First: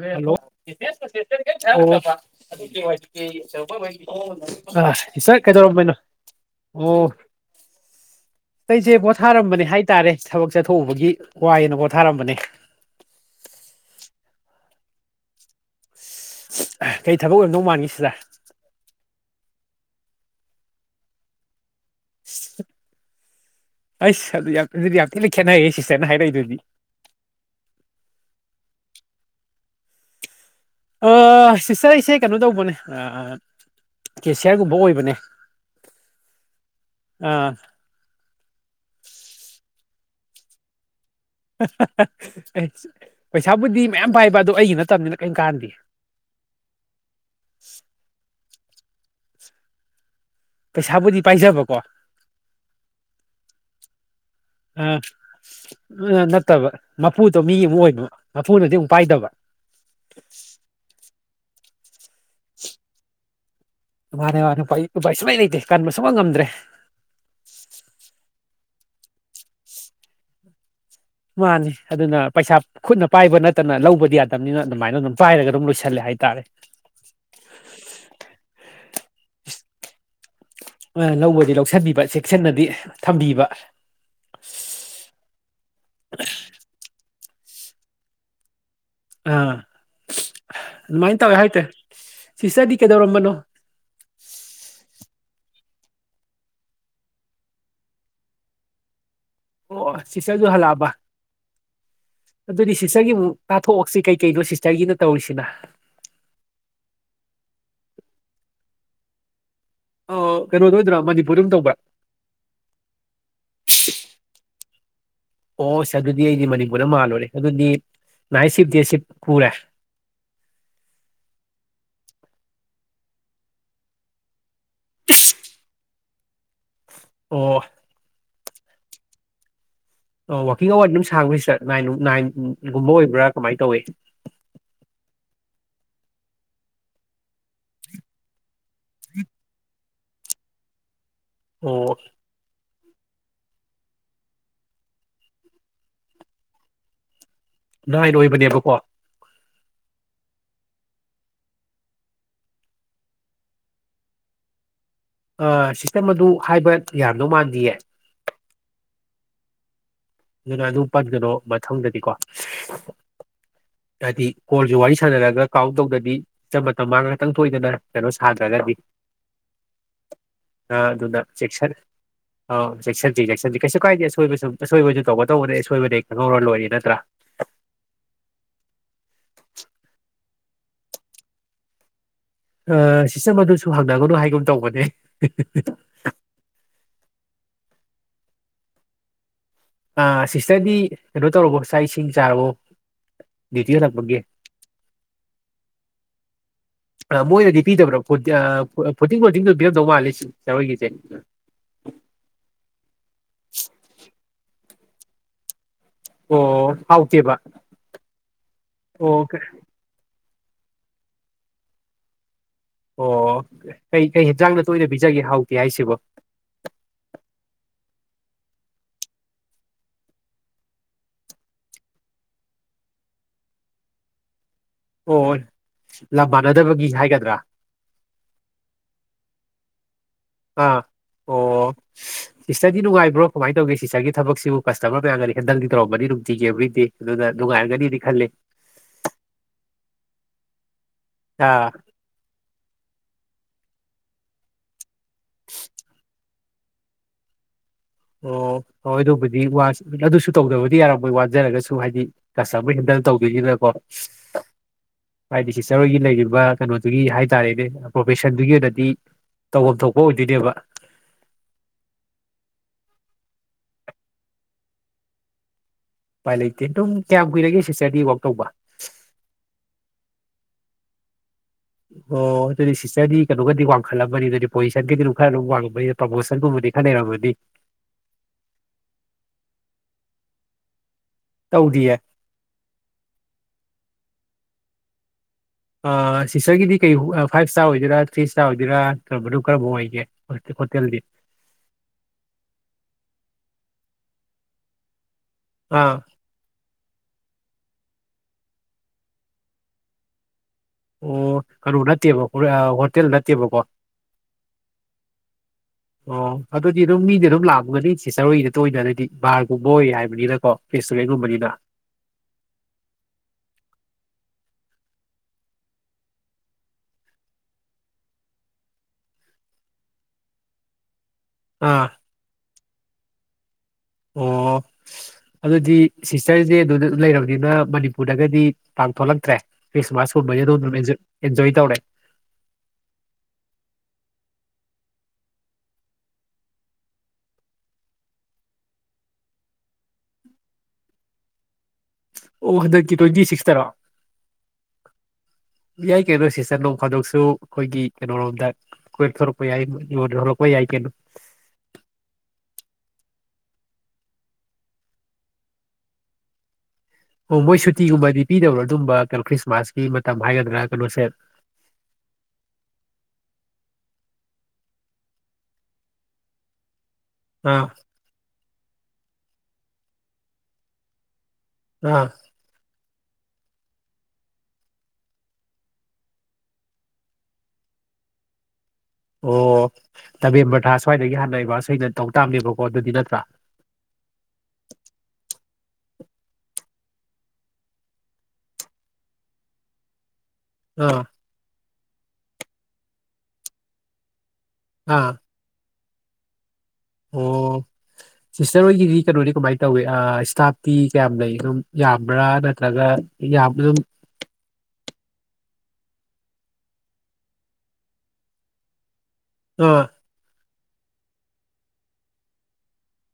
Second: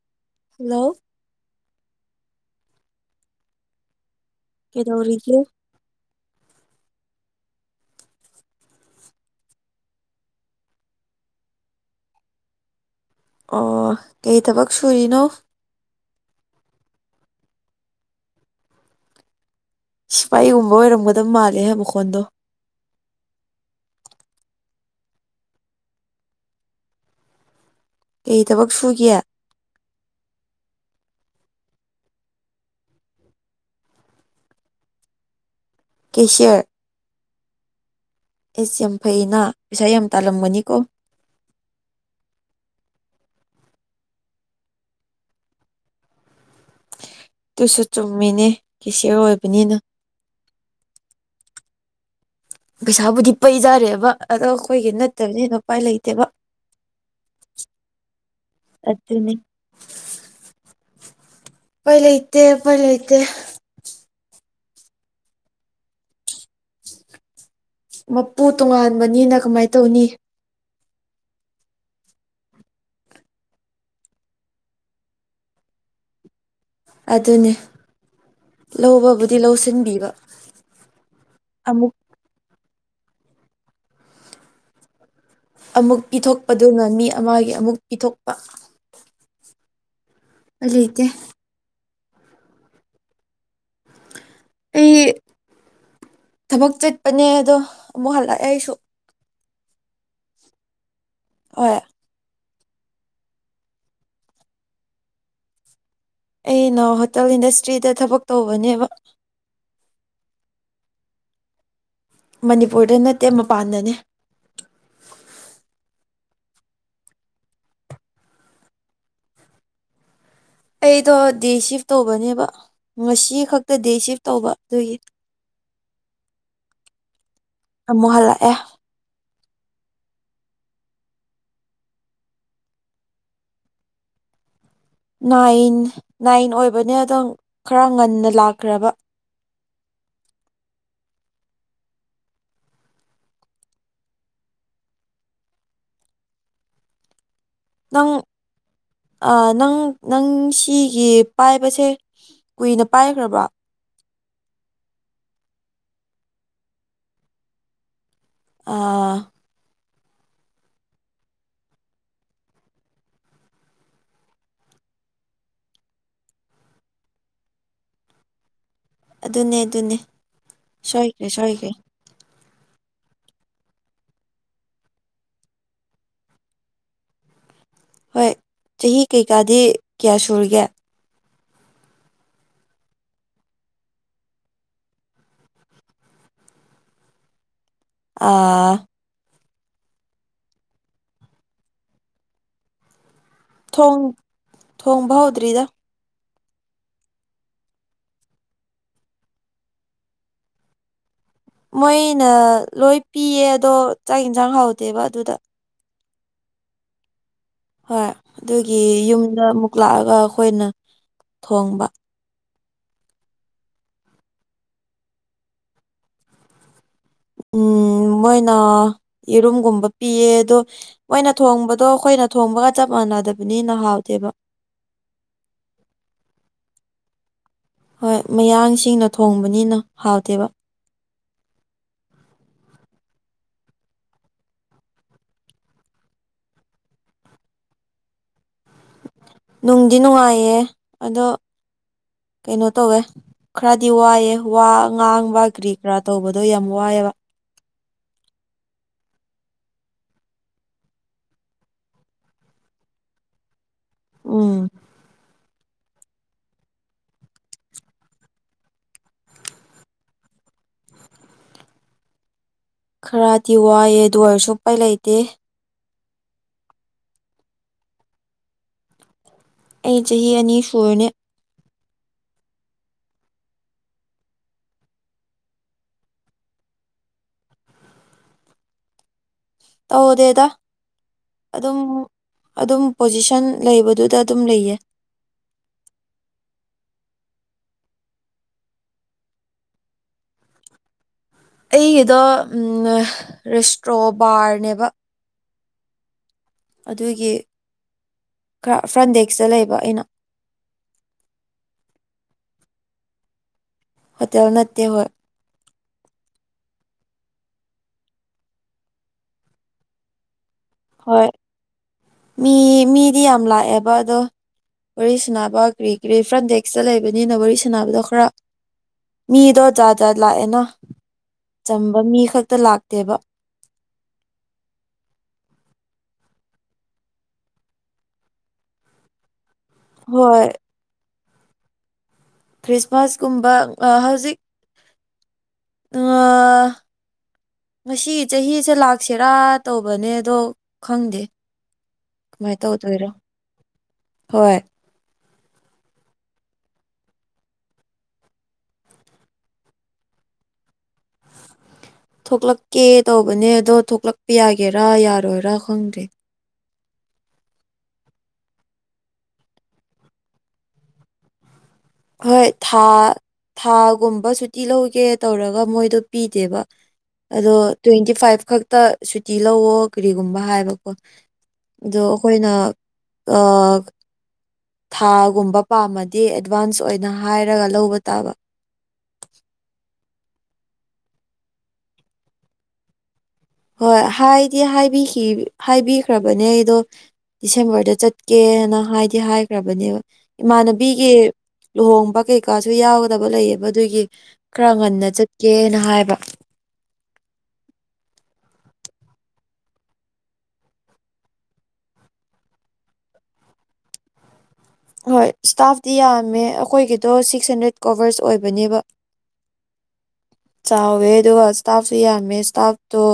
hello ꯑꯣ hello ꯑ ꯀꯩꯗꯧꯔꯤꯒꯦ ꯏꯁꯁ ꯀꯩꯗꯧꯔꯃꯦꯩꯅꯣ ꯑꯣ [unintelligible] ꯑꯩꯁꯦ ꯄꯣꯊꯥꯔꯝꯕꯅꯦ ꯍꯥꯏ ꯇꯔꯦ ꯊꯕꯛ ꯆꯠꯊꯣꯛꯎꯕꯒꯤ ꯋꯥꯏꯅ ꯄꯣꯊꯥꯔꯝꯕꯅꯦ ꯑꯣ ꯀꯩ ꯊꯕꯛ ꯁꯨꯔꯤꯅꯣ ꯀꯩ ꯊꯕꯛ ꯑꯣꯏꯔꯝꯗꯧ ꯃꯥꯟꯒ ꯁꯤꯗ ꯁꯤꯐꯥꯏꯒꯨꯝꯕ ꯑꯣꯏꯔꯝꯒꯗꯕ ꯃꯥꯜꯂꯦ ꯍꯥꯏꯕ [unintelligible] ꯑꯁ ꯑꯗꯨ ꯌꯥꯝ ꯑꯗꯨꯗꯤ ꯌꯥꯝ ꯊꯤꯅ ꯈꯦꯠꯅꯩꯌꯦꯦ ꯁꯤꯁꯇꯔꯅ ꯍꯥꯏꯔꯛꯏꯗꯨꯗꯤ ꯀꯩ ꯊꯕꯛ ꯁꯨꯒꯦ ꯁꯤꯁꯇꯔ ꯑꯩꯁꯦ ꯀꯩꯅꯣ ꯇꯧꯕꯅꯦ ꯀꯦꯁꯤꯌꯥꯔꯒꯨꯝꯕ ꯑꯣꯏꯕꯅꯦ ꯀꯦꯁꯤꯌꯔ ꯑꯥ ꯑꯦꯁꯦ ꯐꯩꯩꯅ ꯄꯩꯁꯥ ꯌꯥꯝ ꯇꯥꯜꯂꯝꯒꯅꯤꯀꯣ [inaudible] ꯄꯩꯁꯥꯕꯨꯗꯤ ꯃꯌꯥꯝ ꯄꯥꯏꯕ ꯑꯣ ꯑꯩꯒꯤ ꯅꯠꯇꯕꯅꯤꯅ ꯀꯦꯝ ꯀꯥꯟꯗꯤ ꯇꯨꯁꯨ ꯆꯨꯝꯃꯤꯅꯦ ꯀꯦꯁꯤ ꯑꯣꯏꯕꯅꯤꯅ ꯄꯩꯁꯥꯕꯨꯗꯤ ꯄꯥꯏꯖꯕꯀꯣ ꯑ ꯄꯩꯁꯥꯕꯨꯗꯤ ꯄꯩꯖꯥꯔꯦꯕ ꯑꯗꯣ ꯑꯩꯈꯣꯏꯒꯤ ꯅꯠꯇꯕꯅꯤꯅ ꯎꯄꯥꯏ ꯑ ꯂꯩꯇꯦꯕ ꯅꯠꯇꯕ ꯃꯄꯨꯗꯣ ꯃꯤ ꯑꯃꯕ ꯃꯄꯨꯅꯗꯤ ꯑꯃꯨꯛ ꯄꯥꯏꯗꯕ ꯄꯥꯏ ꯂꯩ ꯏꯇꯦ ꯄꯥꯏ ꯂꯩ ꯏꯇꯦ ꯃꯥꯅꯦ ꯃꯥꯅꯦꯄꯥ ꯎꯄꯥꯥꯏ ꯁꯨꯃꯩ ꯂꯩꯇꯦ ꯀꯟꯕ ꯁꯨꯡꯕ ꯉꯝꯗ꯭ꯔꯦ ꯃꯄꯨ ꯇꯣꯉꯥꯟꯕꯅꯤꯅ ꯀꯃꯥꯏꯅ ꯇꯧꯅꯤ ꯃꯥꯅꯤ ꯑꯗꯨꯅ ꯄꯩꯁꯥ ꯈꯨꯠꯅ ꯄꯥꯏꯕ ꯅꯠꯇꯅ ꯂꯧꯕꯗꯤ ꯌꯥꯗꯕꯅꯤꯅ ꯑꯗꯨꯃꯥꯏꯅ ꯑꯗꯨꯝ ꯄꯥꯏꯔꯒ ꯑꯗꯨꯝ ꯂꯣꯏꯁꯜꯂꯦ ꯍꯥꯏꯇꯥꯔꯦ ꯑꯗꯨꯅꯦ ꯂꯧꯕꯕꯨꯗꯤ ꯂꯧꯁꯤꯟꯕꯤꯕ ꯑ ꯂꯧꯕꯗꯤ ꯑꯃꯨꯛ ꯂꯧꯁꯤꯟꯕꯤꯕ ꯆꯦꯛꯁꯤꯟꯅꯗꯤ ꯊꯝꯕꯤꯕ ꯑꯃꯨꯛ ꯄꯤꯊꯣꯛꯄꯗꯨꯅ ꯃꯤ ꯑꯃꯒꯤ ꯑꯃꯨꯛ ꯄꯤꯊꯣꯛꯄ ꯎꯄꯥꯏ ꯂꯩꯇꯦ ꯑꯥꯃꯥꯏ ꯇꯕꯦ ꯍꯥꯏꯥꯏꯇ ꯁꯤꯁꯗꯤ ꯀꯩꯗꯧꯔꯝꯕꯅꯣ ꯑꯩ ꯊꯕꯛ ꯆꯠꯄꯅꯦ ꯑꯗꯣ ꯑꯃꯨꯛ ꯍꯜꯂꯛꯑꯦ ꯑꯩꯁꯨ ꯑꯣ ꯁꯤꯇꯁꯨ ꯍꯜꯂꯛꯑꯕ ꯑ [inaudible] ꯑꯗꯨꯗꯤ ꯁꯤꯁꯇꯔꯒꯤ ꯑꯃꯨꯛ ꯇꯥꯊꯣꯛꯑꯁꯤ ꯀꯩ ꯀꯩꯅꯣ ꯁꯤꯁꯇꯔꯒꯤꯅ ꯇꯧꯔꯤꯁꯤꯅ ꯑꯩꯅ ꯍꯣꯇꯦꯜ ꯏꯟꯗꯁꯇ꯭ꯔꯤꯗ ꯊꯕꯛ ꯇꯧꯕꯅꯦꯕ ꯀꯩꯅꯣꯗꯣ ꯑꯣꯏꯗ꯭ꯔꯥ ꯃꯅꯤꯄꯨꯔꯗꯝ ꯇꯧꯕ꯭ꯔꯥ ꯃꯅꯤꯄꯨꯔꯗ ꯅꯠꯇꯦ ꯃꯄꯥꯟꯗꯅꯦ ꯑꯣꯁ ꯑꯗꯨꯗꯤ ꯑꯩꯗꯤ ꯃꯅꯤꯄꯨꯔꯗ ꯃꯥꯜꯂꯨꯔꯦ ꯑꯗꯨꯗꯤ ꯅꯅꯥꯏꯁꯤꯞ ꯗꯦꯁꯤꯞ ꯀꯔ ꯑꯩꯗꯣ ꯗꯦ ꯁꯤꯐ ꯇꯧꯕꯅꯦꯕ ꯉꯁꯤ ꯈꯛꯇ ꯗꯦ ꯁꯤꯐ ꯇꯧꯕ ꯇꯏ ꯑꯣ ꯑꯃꯨꯛ ꯍꯜꯂꯛꯑꯦ ꯋꯥꯋꯥꯛꯀꯤꯡ ꯑꯋꯥꯔ ꯑꯗꯨꯝ ꯁꯥꯡꯈ꯭ꯔꯁꯤꯔ ꯅꯥꯏꯟꯒꯨꯝꯕ ꯑꯣꯏꯕ꯭ꯔꯥ ꯀꯃꯥꯏꯅ ꯇꯧꯏꯤ ꯅꯥꯏꯟ ꯅꯥꯏꯟ ꯑꯣꯏꯕꯅꯦ ꯑꯗꯣ ꯈꯔ ꯉꯟꯅ ꯂꯥꯛꯈ꯭ꯔꯕ ꯑꯣ ꯅꯪ ꯅꯥꯏꯟ ꯑꯣꯏꯕꯅꯦꯕꯀꯣ ꯅꯪ ꯅꯪ ꯁꯤꯒꯤ ꯄꯥꯏꯕꯁꯦ ꯀꯨꯏꯅ ꯄꯥꯏꯈ꯭ꯔꯕ꯭ꯔꯣ ꯁꯤꯁꯇꯦꯝ ꯑꯗꯨ ꯍꯥꯏꯕ ꯌꯥꯝꯗꯧ ꯃꯥꯟꯗꯌꯦ ꯑꯥ ꯑꯗꯨꯅ ꯑꯗꯨ ꯄꯟꯒꯅꯣ ꯃꯊꯪꯗꯗꯤꯀꯣ ꯍꯥꯏꯗꯤ ꯀꯣꯜꯁꯨ ꯋꯥꯔꯤ ꯁꯥꯟꯅꯔꯒ ꯀꯥꯎꯟ ꯇꯧꯗꯗꯤ ꯃꯇꯝ ꯃꯥꯡ ꯈꯥꯛꯇꯪ ꯊꯣꯛꯣꯏꯗꯅ ꯀꯩꯅꯣ ꯁꯥꯗ꯭ꯔꯒꯗꯤ ꯑꯗꯨꯅꯦ ꯑꯗꯨꯅꯦ ꯑꯗꯨꯅ ꯁꯣꯏꯈ꯭ꯔꯦ ꯁꯣꯏꯈ꯭ꯔꯦ ꯆꯦꯛꯁꯟ ꯑꯧ ꯆꯦꯛꯁꯟꯁꯤ ꯆꯦꯛꯁꯟꯁꯤ ꯀꯩꯁꯨ ꯀꯥꯏꯗꯦ ꯑꯁꯣꯏꯕ ꯁꯨꯝ ꯑꯁꯣꯏꯕ ꯇꯧꯕ ꯇꯧꯕꯗ ꯑꯁꯣꯏꯕꯗ ꯈꯪꯍꯧꯔ ꯂꯣꯏꯔ ꯅꯠꯇ꯭ꯔꯥ ꯍꯣꯏ ꯆꯍꯤ ꯀꯩꯀꯥꯗꯤ ꯀꯌꯥ ꯁꯨꯔꯤꯒꯦ ꯁꯤꯁꯇ ꯃꯗꯨꯁꯨ ꯍꯪꯅꯒꯅꯨ ꯍꯥꯏꯒꯨꯝ ꯇꯧꯕꯅꯦ ꯑꯥ ꯑ ꯁꯤꯁꯇꯔꯗꯤ ꯀꯩꯅꯣ ꯇꯧꯔꯕꯣ ꯆꯥꯛ ꯏꯁꯤꯡ ꯆꯥꯔꯕꯣ ꯗ꯭ꯌꯨꯇꯤ ꯊꯣꯡ ꯍꯜꯂꯛꯄꯒꯤ ꯊꯣꯡꯕꯥ ꯎꯗ꯭ꯔꯔꯤꯗ ꯃꯣꯏꯅꯗꯤ ꯄꯤꯗꯕ꯭ꯔꯥ ꯐꯨ ꯐꯨꯗꯤꯡ ꯔꯣꯗꯤꯡꯗ ꯄꯤꯔꯝꯗꯧ ꯃꯥꯜꯂꯤ ꯁꯤ ꯆꯔꯣꯏꯒꯤꯁꯦ ꯃꯣꯏꯅ ꯂꯣꯏ ꯄꯤꯌꯦ ꯑꯗꯣ ꯆꯥꯛ ꯌꯦꯟꯁꯥꯡ ꯍꯥꯎꯗꯦꯕ ꯑꯗꯨꯗ ꯑꯣ ꯍꯧꯥꯎꯇꯦꯕ ꯍꯣꯏ ꯑꯗꯨꯒꯤ ꯌꯨꯝꯗ ꯑꯃꯨꯛ ꯂꯥꯛꯑꯒ ꯑꯩꯈꯣꯏꯅ ꯊꯣꯡꯕ ꯑꯣ ꯑꯩ ꯑꯩ ꯍꯟꯁꯥꯡꯗ ꯇꯣꯏꯅ ꯄꯤꯖꯒꯦ ꯍꯥꯎꯇꯦ ꯍꯥꯏꯁꯤꯕ ꯎꯝ ꯃꯣꯏꯅ ꯌꯦꯔꯨꯝꯒꯨꯝꯕ ꯄꯤꯌꯦ ꯑꯗꯣ ꯃꯣꯏꯅ ꯊꯣꯡꯕꯗꯣ ꯑꯩꯈꯣꯏꯅ ꯊꯣꯡꯕꯒ ꯆꯞ ꯃꯥꯟꯅꯩ ꯁꯥꯟꯅꯗꯕꯅꯤꯅ ꯍꯥꯎꯗꯦꯕ ꯑꯣꯣꯏ ꯂꯝ ꯃꯥꯟꯅꯗꯕꯒꯤ ꯍꯥꯏꯒꯗ꯭ꯔꯥ ꯍꯣꯏ ꯃꯌꯥꯡꯁꯤꯡꯅ ꯊꯣꯡꯕꯅꯤꯅ ꯍꯥꯎꯇꯦꯕ ꯑꯥ ꯑꯣ ꯁꯤꯇꯔꯗꯤ ꯅꯨꯡꯉꯥꯏꯕ꯭ꯔꯣ ꯀꯃꯥꯏꯅ ꯇꯧꯒꯦ ꯁꯤꯇꯔꯒꯤ ꯊꯕꯛꯁꯤꯕꯨ ꯀꯁꯇꯃꯔ ꯃꯌꯥꯝꯒꯔꯤ ꯈꯟꯗꯪꯗꯤ ꯇꯧꯔꯝꯕꯅꯤ ꯅꯨꯡꯇꯤꯖꯦꯕ꯭ꯔꯤꯗꯦ ꯑꯗꯨꯅ ꯅꯨꯡꯉꯥꯏꯔꯒꯅꯤꯗꯤ ꯈꯜꯂꯦ ꯅꯨꯡꯗꯤ ꯅꯨꯡꯉꯥꯏꯌꯦ ꯑꯗꯣ ꯑꯥ ꯀꯩꯅꯣ ꯇꯧꯋꯦ ꯈꯔꯗꯤ ꯋꯥꯏꯑꯦ ꯋꯥ ꯉꯥꯡꯕ ꯀꯔꯤ ꯀꯔꯥ ꯇꯧꯕꯗꯣ ꯌꯥꯝ ꯋꯥꯏꯑꯦꯕ ꯑꯣ ꯍꯣꯏ ꯑꯗꯨꯕꯨꯗꯤ ꯑꯗꯨꯁꯨ ꯇꯧꯗꯕꯗꯤ ꯌꯥꯔꯝꯃꯣꯏ ꯋꯥꯟꯖꯔꯒꯁꯨ ꯍꯥꯏꯗꯤ ꯀꯁꯇ ꯑꯃꯔ ꯍꯟꯗ ꯇꯧꯕꯤꯈꯤ꯭ꯔꯦꯀꯣ ꯎꯝ ꯍꯥꯏꯗꯤ ꯁꯤꯆꯔ ꯍꯣꯏꯒꯤ ꯂꯩꯔꯤꯕ ꯀꯩꯅꯣꯗꯨꯒꯤ ꯍꯥꯏ ꯇꯔꯦꯅꯦ ꯄ꯭ꯔꯣꯐꯦꯁꯟꯗꯨꯒꯤ ꯑꯣꯏꯅꯗꯤ ꯇꯧꯐꯝ ꯊꯣꯛꯄ ꯑꯣꯏꯗꯣꯏꯅꯦꯕ ꯈꯔꯗꯤ ꯋꯥꯏꯑꯦ ꯑꯗꯨ ꯑꯣꯏꯔꯁꯨ ꯎꯄꯥꯏ ꯂꯩꯇꯦ ꯎꯄꯥꯏ ꯂꯩꯇꯦ ꯑꯗꯨꯝ ꯀꯌꯥꯝ ꯀꯨꯏꯔꯒꯦ ꯁꯤꯁꯇꯔꯗꯤ ꯋꯥꯛ ꯇꯧꯕ ꯑꯩ ꯆꯍꯤ ꯑꯅꯤ ꯁꯨꯔꯅꯤ ꯑꯣ ꯑꯗꯨꯗꯤ ꯁꯤꯁꯇꯔꯗꯤ ꯀꯩꯅꯣꯒꯗꯤ ꯋꯥꯡꯈꯠꯂꯝꯕꯅꯤ ꯑꯗꯨꯗꯤ ꯄꯣꯖꯤꯁꯟꯒꯤꯗꯤ ꯑꯗꯨꯝ ꯈꯔ ꯑꯗꯨꯝ ꯋꯥꯡꯉꯕꯅꯤ ꯄ꯭ꯔꯃꯣꯁꯟꯒꯨꯝꯕ ꯗꯤ ꯈꯗꯔꯝꯕꯗꯤ [inaudible] ꯇꯧꯗꯦꯗ ꯑꯗꯨꯝ ꯇꯧꯗꯤꯌꯦ ꯑꯗꯨꯝ ꯄꯣꯖꯤꯁꯟ ꯂꯩꯕꯗꯨꯗ ꯑꯗꯨꯝ ꯂꯩꯌꯦ ꯁꯤꯁꯇꯔꯒꯤꯗꯤ ꯀꯩ ꯐꯥꯏꯚ ꯏꯁꯇꯥꯔ ꯑꯣꯏꯗꯣꯏꯔꯥ ꯊ꯭ꯔꯤ ꯏꯁꯇꯥꯔ ꯑꯣꯏꯗꯣꯏꯔꯥ ꯅꯠꯇ꯭ꯔꯕꯅꯣ ꯀꯔꯝꯕꯥꯎ ꯑꯣꯏꯒꯦ ꯍꯣꯇꯦꯜꯗꯤ ꯑꯩꯒꯤꯗꯣ ꯔꯦꯁꯇ꯭ꯔꯣꯕꯥꯔꯅꯦꯕ ꯑꯥ ꯑꯗꯨꯒꯤ ꯈꯔ ꯐ꯭ꯔꯟꯗꯦꯛꯁꯇ ꯂꯩꯕ ꯑꯩꯅ ꯑꯣ ꯀꯩꯅꯣ ꯅꯠꯇꯦꯕ ꯍꯣꯇꯦꯜ ꯅꯠꯇꯦꯕꯀꯣ ꯍꯣꯇꯦꯜ ꯅꯠꯇꯗꯤ ꯍ ꯑꯣ ꯑꯗꯨꯗꯤ ꯑꯗꯨꯝ ꯃꯤꯗꯤ ꯑꯗꯨꯝ ꯂꯥꯛꯃꯒꯅꯤ ꯁꯤꯆꯔꯣꯏꯗ ꯇꯅꯅꯗꯤ ꯚꯔꯒꯨꯝꯕ ꯑꯣꯏ ꯍꯥꯏꯕꯅꯤꯅꯀꯣ ꯍꯣꯏ ꯔꯦꯁꯇꯨꯔꯦꯟꯒꯨꯝꯕꯅꯤꯅ ꯃꯤ ꯃꯤꯗꯤ ꯌꯥꯝ ꯂꯥꯛꯑꯦꯕ ꯑꯗꯣ ꯋꯥꯔꯤ ꯁꯥꯅꯕ ꯀ꯭ꯔꯤ ꯀ꯭ꯔꯤ ꯐ꯭ꯔꯟ ꯗꯦꯛꯁꯇ ꯂꯩꯕꯅꯤꯅ ꯋꯥꯔꯤ ꯁꯥꯅꯕꯗꯣ ꯈꯔ ꯃꯤꯗꯣ ꯖꯥꯠ ꯖꯥꯠ ꯂꯥꯛꯑꯦꯅ ꯑꯥ ꯆꯝꯕ ꯃꯤ ꯈꯛꯇ ꯂꯥꯛꯇꯦꯕ ꯑꯣ ꯑꯗꯨꯗꯤ ꯁꯤꯁꯇꯔꯁꯦ ꯑꯗꯨꯗ ꯂꯩꯔꯕꯅꯤꯅ ꯃꯅꯤꯄꯨꯔꯗꯒꯗꯤ ꯇꯥꯡ ꯊꯣꯛꯂꯛꯇ꯭ꯔꯦ ꯐꯁ ꯃꯥꯁꯀ ꯃꯥ ꯍꯣꯏ ꯇꯧ ꯑꯦꯟꯖ ꯇꯧꯦ ꯈ꯭ꯔꯤꯁꯃꯥꯁꯀꯨꯝꯕ ꯍꯧꯖꯤꯛ ꯉꯁꯤꯒꯤ ꯆꯍꯤꯁꯦ ꯂꯥꯛꯁꯤꯔꯥ ꯇꯧꯕꯅꯦ ꯑꯗꯣ ꯈꯪꯗꯦ ꯃꯥꯏ ꯑꯣ ꯇꯧ ꯍꯟꯗꯛꯀꯤ ꯇꯔ ꯇ꯭ꯋꯦꯟꯇꯤ ꯁꯤꯛꯁꯇꯔꯣ ꯍꯣꯏꯣꯏ ꯌꯥꯏ ꯀꯩꯅꯣ ꯁꯤꯇꯟꯂꯣꯡꯝ ꯐꯥꯗꯣꯛꯁꯨ ꯑꯩꯈꯣꯏꯒꯤ ꯀꯩꯅꯣꯣꯔꯣꯝꯗ ꯀ ꯊꯣꯛꯂꯛꯄ ꯌꯥꯏꯉꯣꯟꯗ ꯊꯣꯛꯂꯛꯄ ꯌꯥꯏ ꯀꯩꯅꯣ [inaudible] ꯊꯣꯛꯂꯛꯀꯦ ꯇꯧꯕꯅꯦ ꯑꯗꯣ ꯊꯣꯛꯂꯛꯄ ꯌꯥꯒꯦꯔꯥ ꯌꯥꯔꯣꯏꯔꯥ ꯈꯪꯗ꯭ꯔꯦ ꯑꯣ ꯃꯣꯏ ꯁꯨꯇꯤꯒꯨꯝꯕꯗꯤ ꯄꯤꯗꯕ꯭ꯔꯣ ꯑꯗꯨꯝꯕ ꯀꯩꯅꯣ ꯈ꯭ꯔꯤꯁꯃꯥꯁꯀꯤ ꯃꯇꯝ ꯍꯥꯏꯒꯗ꯭ꯔꯥ ꯀꯩꯅꯣꯁꯦ ꯍꯣꯏ ꯊꯥ ꯊꯥꯒꯨꯝꯕ ꯁꯨꯇꯤ ꯂꯧꯒꯦ ꯇꯧꯔꯒ ꯃꯣꯏꯗꯣ ꯄꯤꯗꯦꯕ ꯑꯗꯣ ꯑꯥ ꯇ꯭ꯋꯦꯟꯇꯤ ꯐꯥꯏꯚ ꯈꯛꯇ ꯁꯨꯇꯤ ꯂꯧꯋꯣ ꯀꯔꯤꯒꯨꯝꯕ ꯍꯥꯏꯕꯀꯣ ꯑꯗꯣ ꯑꯥ ꯑꯩꯈꯣꯏꯅ ꯊꯥꯒꯨꯝꯕ ꯄꯥꯝꯃꯗꯤ ꯑꯦꯗꯚꯥꯟꯁ ꯑꯣꯏꯅ ꯍꯥꯏꯔꯒ ꯂꯧꯕ ꯇꯥꯕ ꯈꯔ ꯁ꯭ꯋꯥꯏꯗꯒꯤ ꯍꯥꯟꯅꯩꯕ ꯑꯁꯩꯅ ꯇꯧ ꯇꯥꯝꯅꯦꯕꯀꯣ ꯑꯗꯨꯗꯤ ꯅꯠꯇ꯭ꯔꯥ ꯍꯣꯏ ꯍꯥꯏꯗꯤ ꯍꯥꯏꯕꯤꯈ꯭ꯔꯕꯅꯦ ꯑꯩꯗꯣ ꯗꯤꯁꯦꯝꯕꯔꯗ ꯆꯠꯀꯦꯅ ꯍꯥꯏꯗꯤ ꯍꯥꯏꯈ꯭ꯔꯕꯅꯦꯕ ꯑꯥ ꯏꯃꯥꯟꯅꯕꯤꯒꯤ ꯂꯨꯍꯣꯡꯕ ꯀꯩꯀꯥꯁꯨ ꯌꯥꯎꯒꯗꯕ ꯂꯩꯌꯦꯕ ꯑꯗꯨꯒꯤ ꯈꯔ ꯉꯟꯅ ꯆꯠꯀꯦꯅ ꯍꯥꯏꯕ ꯑꯣꯝ ꯁꯤꯁꯇꯔ ꯍꯣꯏꯒꯤꯗꯤ ꯀꯩꯅꯣꯗꯤ ꯀꯃꯥꯏꯅ ꯇꯧꯋꯤ ꯏꯁꯇꯥꯐꯇꯤ ꯀꯌꯥꯝ ꯂꯩ ꯑꯗꯨꯝ ꯌꯥꯝꯕ꯭ꯔꯥ ꯅꯠꯇ꯭ꯔꯒ ꯑꯩ [inaudible] ꯍꯣꯏ ꯏꯁꯇꯥꯐꯇꯤ ꯌꯥꯝꯃꯦ ꯑꯩꯈꯣꯏꯒꯤꯗꯣ ꯁꯤꯛꯁ ꯍꯟꯗ꯭ꯔꯦꯠ ꯀꯣꯚꯔꯁ ꯑꯣꯏꯕꯅꯦꯕ ꯑꯥ ꯆꯋꯦꯗꯒꯁꯇꯥꯞꯁꯨꯃꯦ ꯏꯁꯇꯥꯞꯣ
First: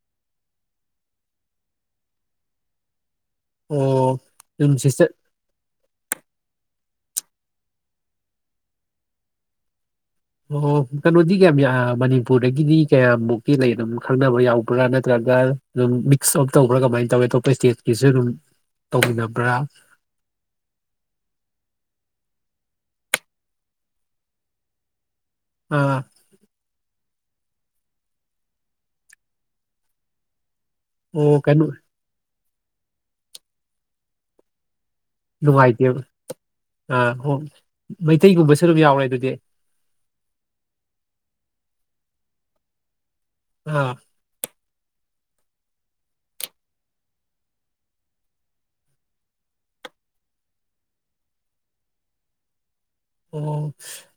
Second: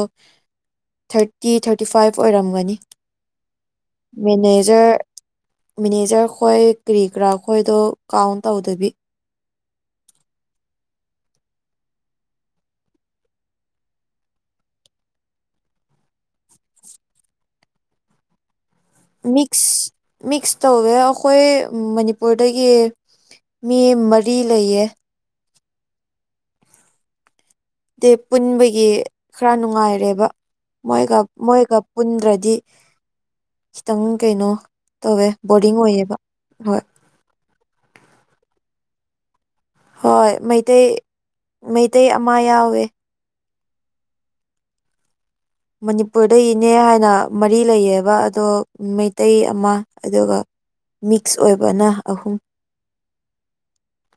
ꯊꯥꯔꯇꯤ ꯊꯥꯔꯇꯤ ꯐꯥꯏꯚ ꯑꯣꯏꯔꯝꯒꯅꯤ ꯑꯣ ꯑꯗꯨꯝ ꯃꯅꯦꯖꯔ ꯁꯤꯁꯇꯔ ꯃꯦꯅꯦꯖꯔ ꯑꯩꯈꯣꯏ ꯀꯔꯤ ꯀꯔꯥ ꯑꯩꯈꯣꯏꯗꯣ ꯀꯥꯎꯟ ꯇꯧꯗꯕꯤ ꯑꯣ ꯀꯩꯅꯣꯗꯤ ꯀꯌꯥꯝ ꯃꯅꯤꯄꯨꯔꯗꯒꯤꯗꯤ ꯀꯌꯥꯃꯨꯛꯀꯤ ꯂꯩ ꯑꯗꯨꯝ ꯈꯪꯅꯕ ꯌꯥꯎꯕ꯭ꯔꯥ ꯅꯠꯇ꯭ꯔꯒꯅ ꯑꯗꯨ ꯃꯤꯛꯁ ꯑꯞ ꯇꯧꯕ꯭ꯔꯥ ꯀꯃꯥꯏꯅ ꯇꯧꯋꯦ ꯑꯇꯣꯞꯄ ꯏꯁꯇꯦꯠꯀꯤꯁꯨ ꯑꯗꯨꯝ ꯇꯧꯃꯤꯟꯅꯕ꯭ꯔꯥ ꯃꯤꯁ ꯃꯤꯛꯁ ꯇꯧꯋꯦ ꯑꯩꯈꯣꯏ ꯃꯅꯤꯄꯨꯔ ꯑꯗꯒꯤ ꯃꯤ ꯃꯔꯤ ꯂꯩꯌꯦ ꯑꯥ ꯗ ꯄꯨꯟꯕꯒꯤ ꯈꯔ ꯅꯨꯡꯉꯥꯏꯔꯦꯕ ꯃꯣꯏꯒ ꯑꯣ ꯀꯩꯅꯣ ꯃꯣꯏꯒ ꯄꯨꯟꯗ꯭ꯔꯗꯤ ꯈꯤꯇꯪ ꯀꯩꯅꯣ ꯇꯧꯋꯦ ꯕꯣꯔꯗꯤꯡ ꯅꯨꯡꯉꯥꯏꯇꯦꯕ ꯑꯣꯏꯌꯦꯕ ꯍꯣꯏ ꯑꯥ ꯑꯣ ꯃꯩꯇꯩꯒꯨꯝꯕꯁꯨ ꯑꯗꯨꯝ ꯌꯥꯎꯔꯦ ꯑꯗꯨꯗꯤ ꯍꯣꯏ ꯃꯩꯇꯩ ꯃꯩꯇꯩ ꯑꯃ ꯌꯥꯎꯋꯦ ꯑꯥ ꯃꯅꯤꯄꯨꯔꯗꯒꯤꯅꯦ ꯍꯥꯏꯅ ꯃꯔꯤ ꯂꯩꯌꯦꯕ ꯑꯗꯣ ꯃꯩꯇꯩ ꯑꯃ ꯑꯗꯨꯒ ꯃꯤꯛꯁ ꯑꯣꯏꯕꯅ ꯑꯍꯨꯝ ꯑꯣ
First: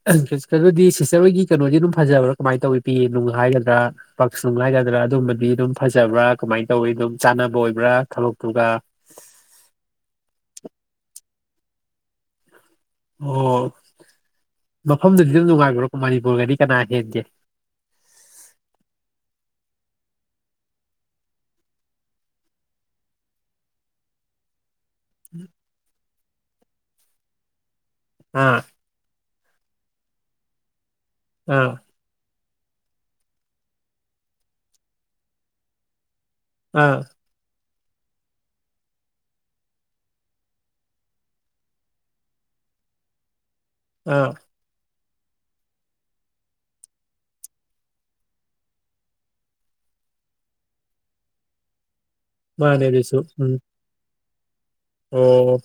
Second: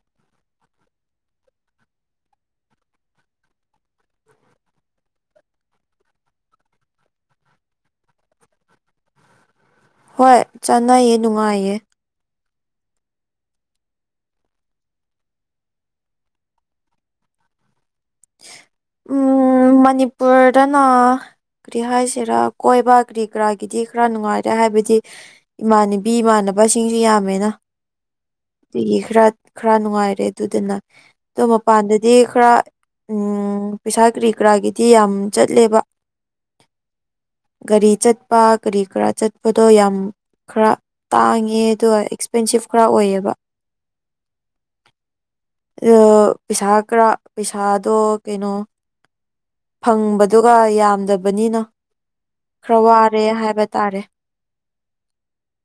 ꯑꯗꯨꯩꯅꯗꯤ ꯁꯤꯁꯇꯔ ꯍꯣꯏꯒꯤ ꯀꯩꯅꯣꯗꯤ ꯑꯗꯨꯝ ꯐꯖꯕ꯭ꯔꯥ ꯀꯃꯥꯏꯅ ꯇꯧꯋꯤ ꯄꯤ ꯅꯨꯡ ꯍꯥꯏꯒꯗ꯭ꯔꯥ ꯄꯛꯁꯨꯡ ꯍꯥꯏꯒꯗ꯭ꯔꯥ ꯑꯗꯨꯝꯕꯗꯤ ꯑꯗꯨꯝ ꯐꯖꯕ꯭ꯔꯥ ꯀꯃꯥꯏꯅ ꯇꯧꯋꯤ ꯑꯗꯨꯝ ꯆꯥꯅꯕ ꯑꯣꯏꯕ꯭ꯔꯥ ꯈꯂꯛꯇꯨꯒ ꯍꯣꯏ ꯆꯥꯟꯅꯩꯌꯦ ꯅꯨꯡꯉꯥꯏꯌꯦ ꯑꯣꯝ ꯃꯐꯝꯗꯨꯗꯤ ꯑꯗꯨꯝ ꯅꯨꯡꯉꯥꯏꯈ꯭ꯔꯣꯀꯣ ꯃꯅꯤꯄꯨꯔꯒꯗꯤ ꯀꯅꯥ ꯍꯦꯟꯒꯦ ꯎꯝ ꯃꯅꯤꯄꯨꯔꯗꯅ ꯀꯔꯤ ꯍꯥꯏꯁꯤꯔꯥ ꯀꯣꯏꯕ ꯀꯔꯤ ꯀꯔꯥꯒꯤꯗꯤ ꯈꯔ ꯅꯨꯡꯉꯥꯏꯔꯦ ꯍꯥꯏꯕꯗꯤ ꯏꯃꯥꯟꯅꯕꯤ ꯏꯃꯥꯟꯅꯕꯁꯤꯡꯁꯨ ꯌꯥꯝꯃꯦꯅ ꯑꯥ ꯑꯗꯒꯤ ꯈꯔ ꯈꯔ ꯅꯨꯡꯉꯥꯏꯔꯦ ꯑꯗꯨꯗꯨꯅ ꯑꯣ ꯑꯥ ꯃꯄꯥꯟꯗꯗꯤ ꯈꯔ ꯎꯝ ꯄꯩꯁꯥ ꯀꯔꯤ ꯀꯔꯥꯒꯤꯗꯤ ꯌꯥꯝ ꯆꯠꯂꯦꯕ ꯑꯥ ꯒꯥꯔꯤ ꯆꯠꯄ ꯀꯔꯤ ꯀꯔꯥ ꯆꯠꯄꯗꯣ ꯌꯥꯝ ꯈꯔ ꯇꯥꯡꯉꯦ ꯑꯗꯨꯒ ꯑꯦꯛꯁꯄꯦꯟꯁꯤꯞ ꯈꯔ ꯑꯣꯏꯌꯦꯕ ꯑꯥ ꯑ ꯄꯤꯁꯥ ꯀꯔ ꯄ ꯄꯩꯁꯥꯗꯣ ꯀꯩꯅꯣ ꯐꯪꯕꯗꯨꯒ ꯌꯥꯝꯗꯕꯅꯤꯅ ꯈꯔ ꯃꯥꯅꯦ ꯑꯗꯨꯁꯨ ꯋꯥꯔꯦ ꯎꯝ ꯍꯥꯏꯕ ꯇꯥꯔꯦ ꯑꯣ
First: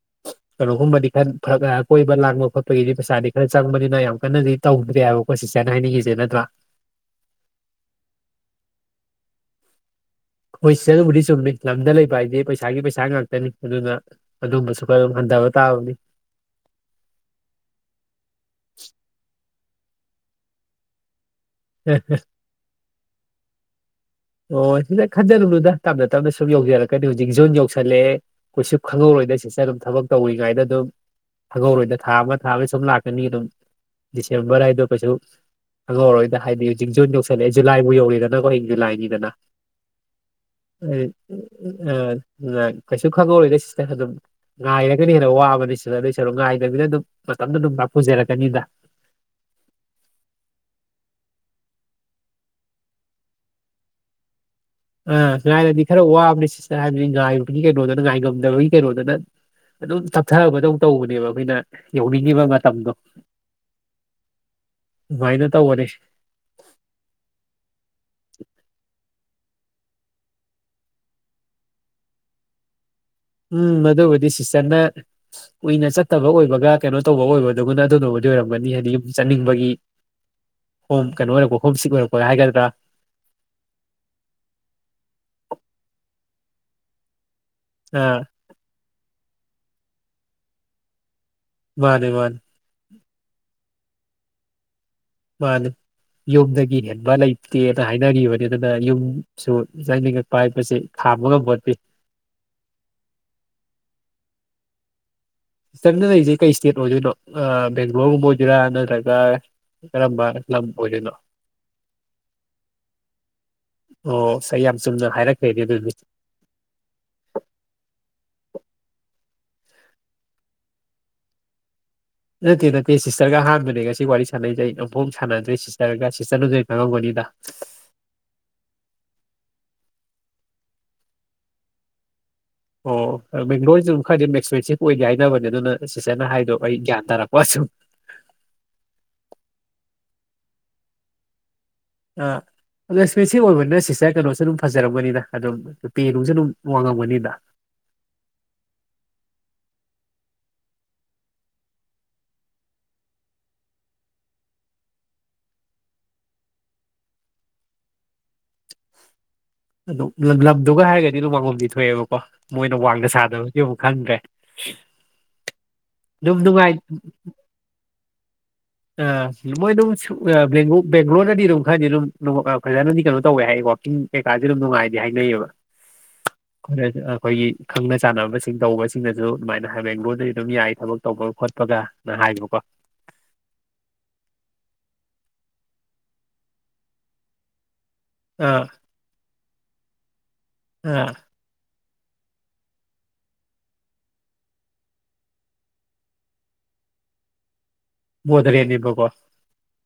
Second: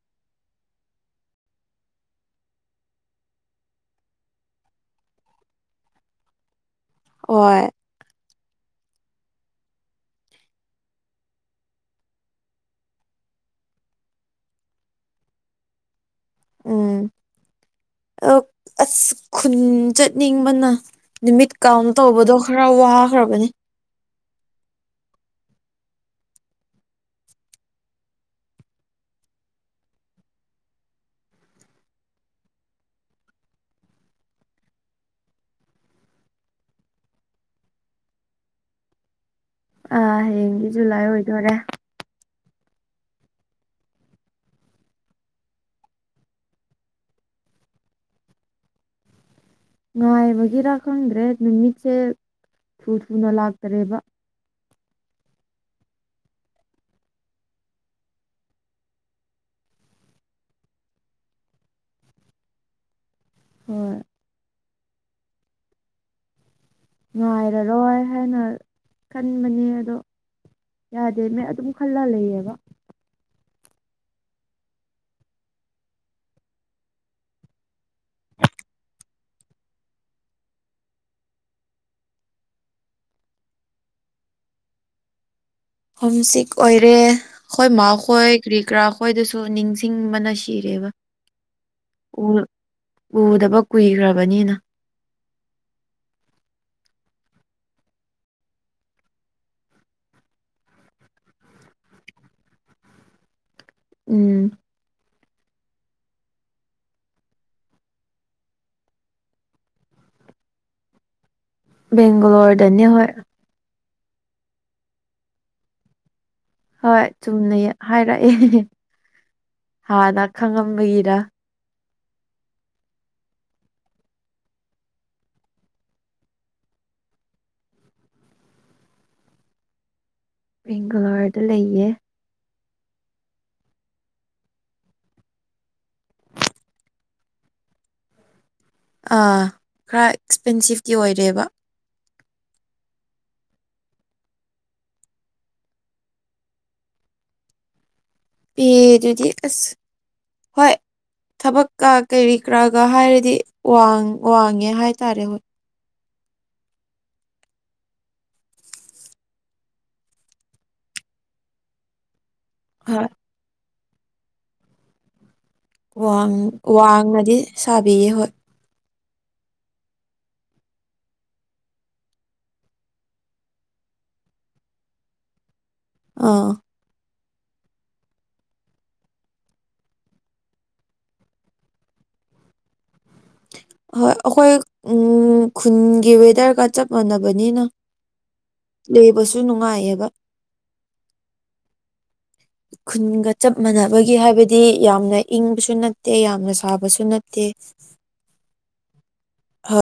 [inaudible] ꯀꯩꯅꯣꯒꯨꯝꯕꯗꯤ ꯈꯔꯔ ꯑ ꯀꯣꯏꯕ ꯂꯥꯡꯕ ꯈꯣꯠꯄꯒꯤꯗꯤ ꯄꯩꯁꯥꯗꯤ ꯈꯔ ꯆꯪꯕꯅꯤꯅ ꯌꯥꯝ ꯀꯟꯅꯗꯤ ꯇꯧꯗ꯭ꯔꯦ ꯍꯥꯏꯕꯀꯣ ꯁꯤꯁꯦ ꯅ ꯍꯥꯏꯅꯤꯡꯉꯤꯁꯦ ꯅꯠꯇ꯭ꯔꯥ ꯍꯣꯏ ꯍꯣꯏ ꯆ ꯑꯗꯨꯕꯨꯗꯤ ꯆꯨꯝꯃꯤ ꯂꯝꯗ ꯂꯩꯕ ꯍꯥꯏꯗꯤ ꯄꯩꯁꯥꯒꯤ ꯄꯩꯁꯥ ꯉꯥꯛꯇꯅꯤ ꯑꯗꯨꯅ ꯑꯗꯨꯝꯕꯁꯨ ꯈꯔ ꯑꯗꯨꯗꯕ ꯇꯕꯅꯤ ꯎꯝ ꯑꯁ ꯈꯨꯟ ꯆꯠꯅꯤꯡꯕꯅ ꯅꯨꯃꯤꯠ ꯀꯥꯎꯟ ꯇꯧꯕꯗꯣ ꯈꯔ ꯋꯥꯈ꯭ꯔꯕꯅꯤ ꯑꯣ ꯁꯤꯗ ꯈꯟꯖꯅꯨꯅꯨꯗ ꯇꯞꯅ ꯇꯞꯅ ꯁꯨꯝ ꯌꯧꯖꯔꯛꯀꯅꯤ ꯍꯧꯖꯤꯛ ꯖꯣꯟ ꯌꯧꯁꯜꯂꯛꯑꯦ ꯀꯈꯣꯏꯁꯨ ꯈꯪꯍꯧꯔꯦ ꯑꯩꯈꯣꯏꯗꯩ ꯁꯤꯁꯦ ꯑꯗꯨꯝ ꯊꯕꯛ ꯇꯧꯔꯤꯉꯩꯗ ꯑꯗꯨꯝ ꯈꯪꯍꯧꯔꯣꯏꯗ ꯊꯥ ꯑꯃ ꯊꯥ ꯑꯃ ꯁꯨꯝ ꯂꯥꯛꯀꯅꯤ ꯑꯗꯨꯝ ꯁꯦ ꯔꯏꯗꯣ ꯄꯁꯨ ꯑꯉꯧꯔꯣꯏꯗ ꯍꯥꯏꯗꯤ ꯍꯧꯖꯤꯛ ꯖꯣꯏ ꯌꯧꯁꯂꯑ ꯖꯨꯂꯥꯏꯕꯨ ꯌꯧꯔꯤꯗꯅꯀꯣ ꯍ ꯨꯂꯥꯏꯅꯤ ꯑꯥ ꯍꯌꯦꯡꯗꯤ ꯑ ꯖꯨꯂꯥꯏ ꯑꯣꯏꯗꯣꯔꯦ ꯀꯩꯁꯨ ꯈꯪꯍꯧꯔꯤ ꯅ ꯁꯤꯗ ꯑꯗꯨꯝ ꯉꯥꯏꯔꯒꯅ ꯍꯦꯟꯅ ꯋꯥꯕꯅꯤ ꯁꯤꯗ ꯑꯗꯨ ꯁꯔꯨ ꯉꯥꯏꯗꯕꯤꯅ ꯑꯗꯨꯝ ꯃꯇꯝꯗ ꯑꯗꯨꯝ ꯄ ꯄꯨꯖꯦꯔ ꯀꯅꯤꯗ ꯉꯥꯏꯕꯒꯤꯔꯥ ꯈꯪꯗ꯭ꯔꯦ ꯅꯨꯃꯤꯠꯁꯦ ꯊꯨ ꯊꯨꯅ ꯂꯥꯛꯇꯔꯦꯕ ꯑ ꯉꯥꯏꯔꯗꯤ ꯈꯔ ꯋꯥꯕꯅꯦ ꯁꯤꯁꯇ ꯍꯥꯏꯕꯗꯤ ꯉꯥꯏꯕꯒꯤ ꯀꯩꯅꯣꯗꯅ ꯉꯥꯏꯉꯝꯗꯕꯒꯤ ꯀꯩꯅꯣꯗꯅ ꯑꯗꯨꯝ ꯆꯞꯊꯕꯗꯧ ꯇꯧꯕꯅꯦꯕ ꯑꯩꯈꯣꯏꯅ ꯌꯧꯅꯤꯡꯉꯤꯕ ꯃꯇꯝꯗꯣ ꯍꯣꯏ ꯑꯗꯨꯨꯃꯥꯏꯅ ꯇꯧꯧꯕꯅꯤ ꯉꯉꯥꯏꯔꯔꯣꯏ ꯍꯥꯏꯅ ꯈꯟꯕꯅꯦ ꯑꯗꯣ ꯌꯥꯗꯦ ꯃ ꯑꯗꯨꯝ ꯈꯜꯂ ꯂꯩꯌꯦꯕ ꯎꯝ ꯑꯗꯨꯕꯨꯗꯤ ꯁꯤꯁꯇꯔꯟꯅ ꯀꯨꯏꯅ ꯆꯠꯇꯕ ꯑꯣꯏꯕꯒ ꯀꯩꯅꯣ ꯇꯧꯕ ꯑꯣꯏꯕꯗꯨꯕꯨꯅ ꯑꯗꯨꯅꯕꯨꯅꯤ ꯑꯗꯨ ꯑꯣꯏꯔꯝꯒꯅꯤ ꯍꯥꯏꯗꯤ ꯌꯨꯝ ꯆꯠꯅꯤꯡꯕꯒꯤ ꯍꯣꯝ ꯀꯩꯅꯣ ꯑꯣꯏꯔꯛꯄ ꯍꯣꯝ ꯁꯤꯛ ꯑꯣꯏꯔꯛꯄ ꯍꯥꯏꯒꯗ꯭ꯔꯥ [unintelligible] ꯆꯤꯛ ꯑꯣꯏꯔꯦ ꯑꯩꯈꯣꯏ ꯑꯥ ꯃꯥꯈꯣꯏ ꯀ꯭ꯔꯤ ꯀꯔꯥ ꯈꯣꯏꯁꯨ ꯁ ꯅꯤꯡꯁꯤꯡꯕꯅ ꯁꯤꯔꯦꯕ ꯃꯥꯅꯦ ꯃꯥꯅꯤ ꯎꯗꯕ ꯀꯨꯏꯈ꯭ꯔꯕꯅꯤꯅ ꯃꯥꯅꯤ ꯌꯨꯝꯗꯒꯤ ꯍꯦꯟꯕ ꯂꯩꯇꯦꯅ ꯍꯥꯏꯅꯔꯤꯕꯅꯤ ꯑꯗꯨꯅ ꯌꯨꯝꯁꯨ ꯆꯥꯏꯅꯤꯡꯉꯛꯄ ꯍꯥꯏꯕꯁꯤ ꯍꯥꯃꯒꯝ ꯐꯗꯤ [unintelligible] ꯎꯝ ꯆꯪꯅ ꯂꯩꯔꯤꯁꯦ ꯀꯩ ꯏꯁꯇꯦꯠ ꯑꯣꯏꯗꯣꯏꯅꯣ ꯕꯦꯡꯒ꯭ꯂꯣꯔꯒꯨꯝꯕ ꯑꯣꯏꯗꯣꯏꯔꯥ ꯅꯠꯇ꯭ꯔꯒ ꯂꯔꯝꯕ ꯂꯝ ꯑꯣꯏꯅꯣ ꯕꯦꯡꯒꯂꯣꯔꯗꯅꯤ ꯍ ꯑꯣꯁ ꯑꯩ ꯌꯥꯝ ꯆꯨꯝꯅ ꯍꯥꯏꯔꯛꯈ꯭ꯔꯦꯗꯤ ꯑꯗꯨꯅꯤ ꯍꯣꯏ ꯆꯨꯝꯅ ꯍꯥꯏꯔꯛꯑꯦ ꯍꯥꯟꯅ ꯈꯪꯉꯝꯕꯒꯤꯔ ꯅꯠꯇꯦ ꯅꯠꯇꯦ ꯁꯤꯁꯇꯔꯒ ꯑꯍꯥꯟꯕꯅꯦꯒ ꯁꯤ ꯋꯥꯔꯤ ꯁꯥꯟꯅꯩꯖꯩ ꯅꯨꯐꯣꯡ ꯁꯥꯟꯅꯗ꯭ꯔꯦ ꯁꯤꯁꯇꯔꯒ ꯁꯤꯁꯇꯔꯅꯗ ꯈꯪꯉꯝꯒꯅꯤ ꯗ [unintelligible] ꯕꯦꯡꯒꯂꯥꯔꯗ ꯂꯩꯌꯦ ꯑꯣ ꯕꯒ꯭ꯂꯣꯔꯁꯨ ꯑꯗꯨꯝ ꯈꯔꯗꯤ ꯑꯗꯨꯝ ꯑꯦꯛꯁꯄꯦꯟꯁꯤꯞ ꯑꯣꯏꯒꯦ ꯍꯥꯏꯅꯕꯅꯦ ꯑꯗꯨꯅ ꯁꯤꯁꯔꯅ ꯍꯥꯏꯗꯣ ꯑꯩ ꯒ꯭ꯌꯥꯟ ꯇꯥꯔꯛꯄ ꯑꯁ [unintelligible] ꯈꯔ ꯑꯦꯛꯁꯄꯦꯟꯁꯤꯞꯀꯤ ꯑꯣꯏꯔꯦꯕ ꯑꯥ ꯑꯗꯨꯣ ꯑꯦꯛꯁꯄꯦꯟꯁꯤꯞ ꯑꯣꯏꯕꯅꯤꯅ ꯁꯤꯁꯇꯔ ꯀꯩꯅꯣꯁꯨ ꯑꯗꯨꯝ ꯐꯖꯔꯝꯒꯅꯤꯗ ꯑꯗꯨꯝ ꯅꯨ ꯄꯦ ꯅꯨꯡꯁꯨ ꯑꯗꯨꯝ ꯋꯥꯡꯉꯝꯒꯅꯤꯗ ꯑꯦ ꯑꯗꯨꯗꯤ ꯀꯁ ꯍꯣꯏ ꯊꯕꯛꯀ ꯀꯔꯤ ꯀꯔꯥꯒ ꯍꯥꯏꯔꯗꯤ ꯋꯥꯡꯉꯦ ꯍꯥꯏ ꯇꯔꯦ ꯍꯣꯏ ꯑꯗꯨꯝ ꯂꯝꯗꯨꯒ ꯍꯥꯏꯔꯒꯗꯤ ꯑꯗꯨꯝ ꯋꯥꯡꯒꯣꯝꯗꯤ ꯊꯣꯛꯑꯦꯕꯀꯣ ꯃꯣꯏꯅ ꯍꯣꯏ ꯋꯥꯡꯗ ꯁꯥꯗꯕꯗꯤ ꯈꯪ꯭ꯔꯦ ꯋꯥꯡ ꯋꯥꯡꯅꯗꯤ ꯁꯥꯕꯤꯌꯦ ꯍꯣꯏ ꯑ ꯃꯣꯏ ꯑꯗꯨꯝꯕ ꯕꯦꯡꯒ꯭ꯂꯣꯔꯅꯗꯤ ꯑꯗꯨꯝ ꯈꯔꯅꯤ ꯑꯗꯨꯝ ꯐꯖꯥꯅꯗꯤ ꯀꯩꯅꯣ ꯇꯧꯋꯦ ꯍꯥꯏꯀꯣ ꯀꯩꯀꯥꯁ ꯑꯗꯨ ꯅꯨꯡꯉꯥꯏ ꯍꯥꯏꯅꯩꯌꯦꯕ ꯑꯥ ꯑꯩꯈꯣꯏꯒꯤ ꯈꯪꯅ ꯆꯥꯟꯅꯕꯁꯤꯡ ꯇꯧꯕꯁꯤꯡꯅꯁꯨ ꯑꯗꯨꯃꯥꯏꯅ ꯍꯥꯏ ꯕꯦꯡꯒꯂꯣꯔꯗꯗꯤ ꯑꯗꯨꯝ ꯌꯥꯏ ꯊꯕꯛ ꯇꯧꯕ ꯈꯣꯠꯄꯒ ꯍꯥꯏ ꯃꯀꯣ [inaudible] ꯍꯣꯏ ꯑꯩꯈꯣꯏ ꯎ ꯈꯨꯟꯒꯤ ꯋꯦꯗꯔꯒ ꯆꯞ ꯃꯥꯟꯅꯕꯅꯤꯅ ꯑ ꯂꯩꯕꯁꯨ ꯅꯨꯡꯉꯥꯏꯌꯦꯕ ꯎꯝ [inaudible] ꯈꯨꯟꯒ ꯆꯞ ꯃꯥꯟꯅꯕꯒꯤ ꯍꯥꯏꯕꯗꯤ ꯌꯥꯝꯅ ꯏꯪꯕꯁꯨ ꯅꯠꯇꯦ ꯌꯥꯝꯅ ꯁꯥꯕꯁꯨ ꯅꯠꯇꯦ ꯃꯗꯔꯤꯅꯤꯕꯒ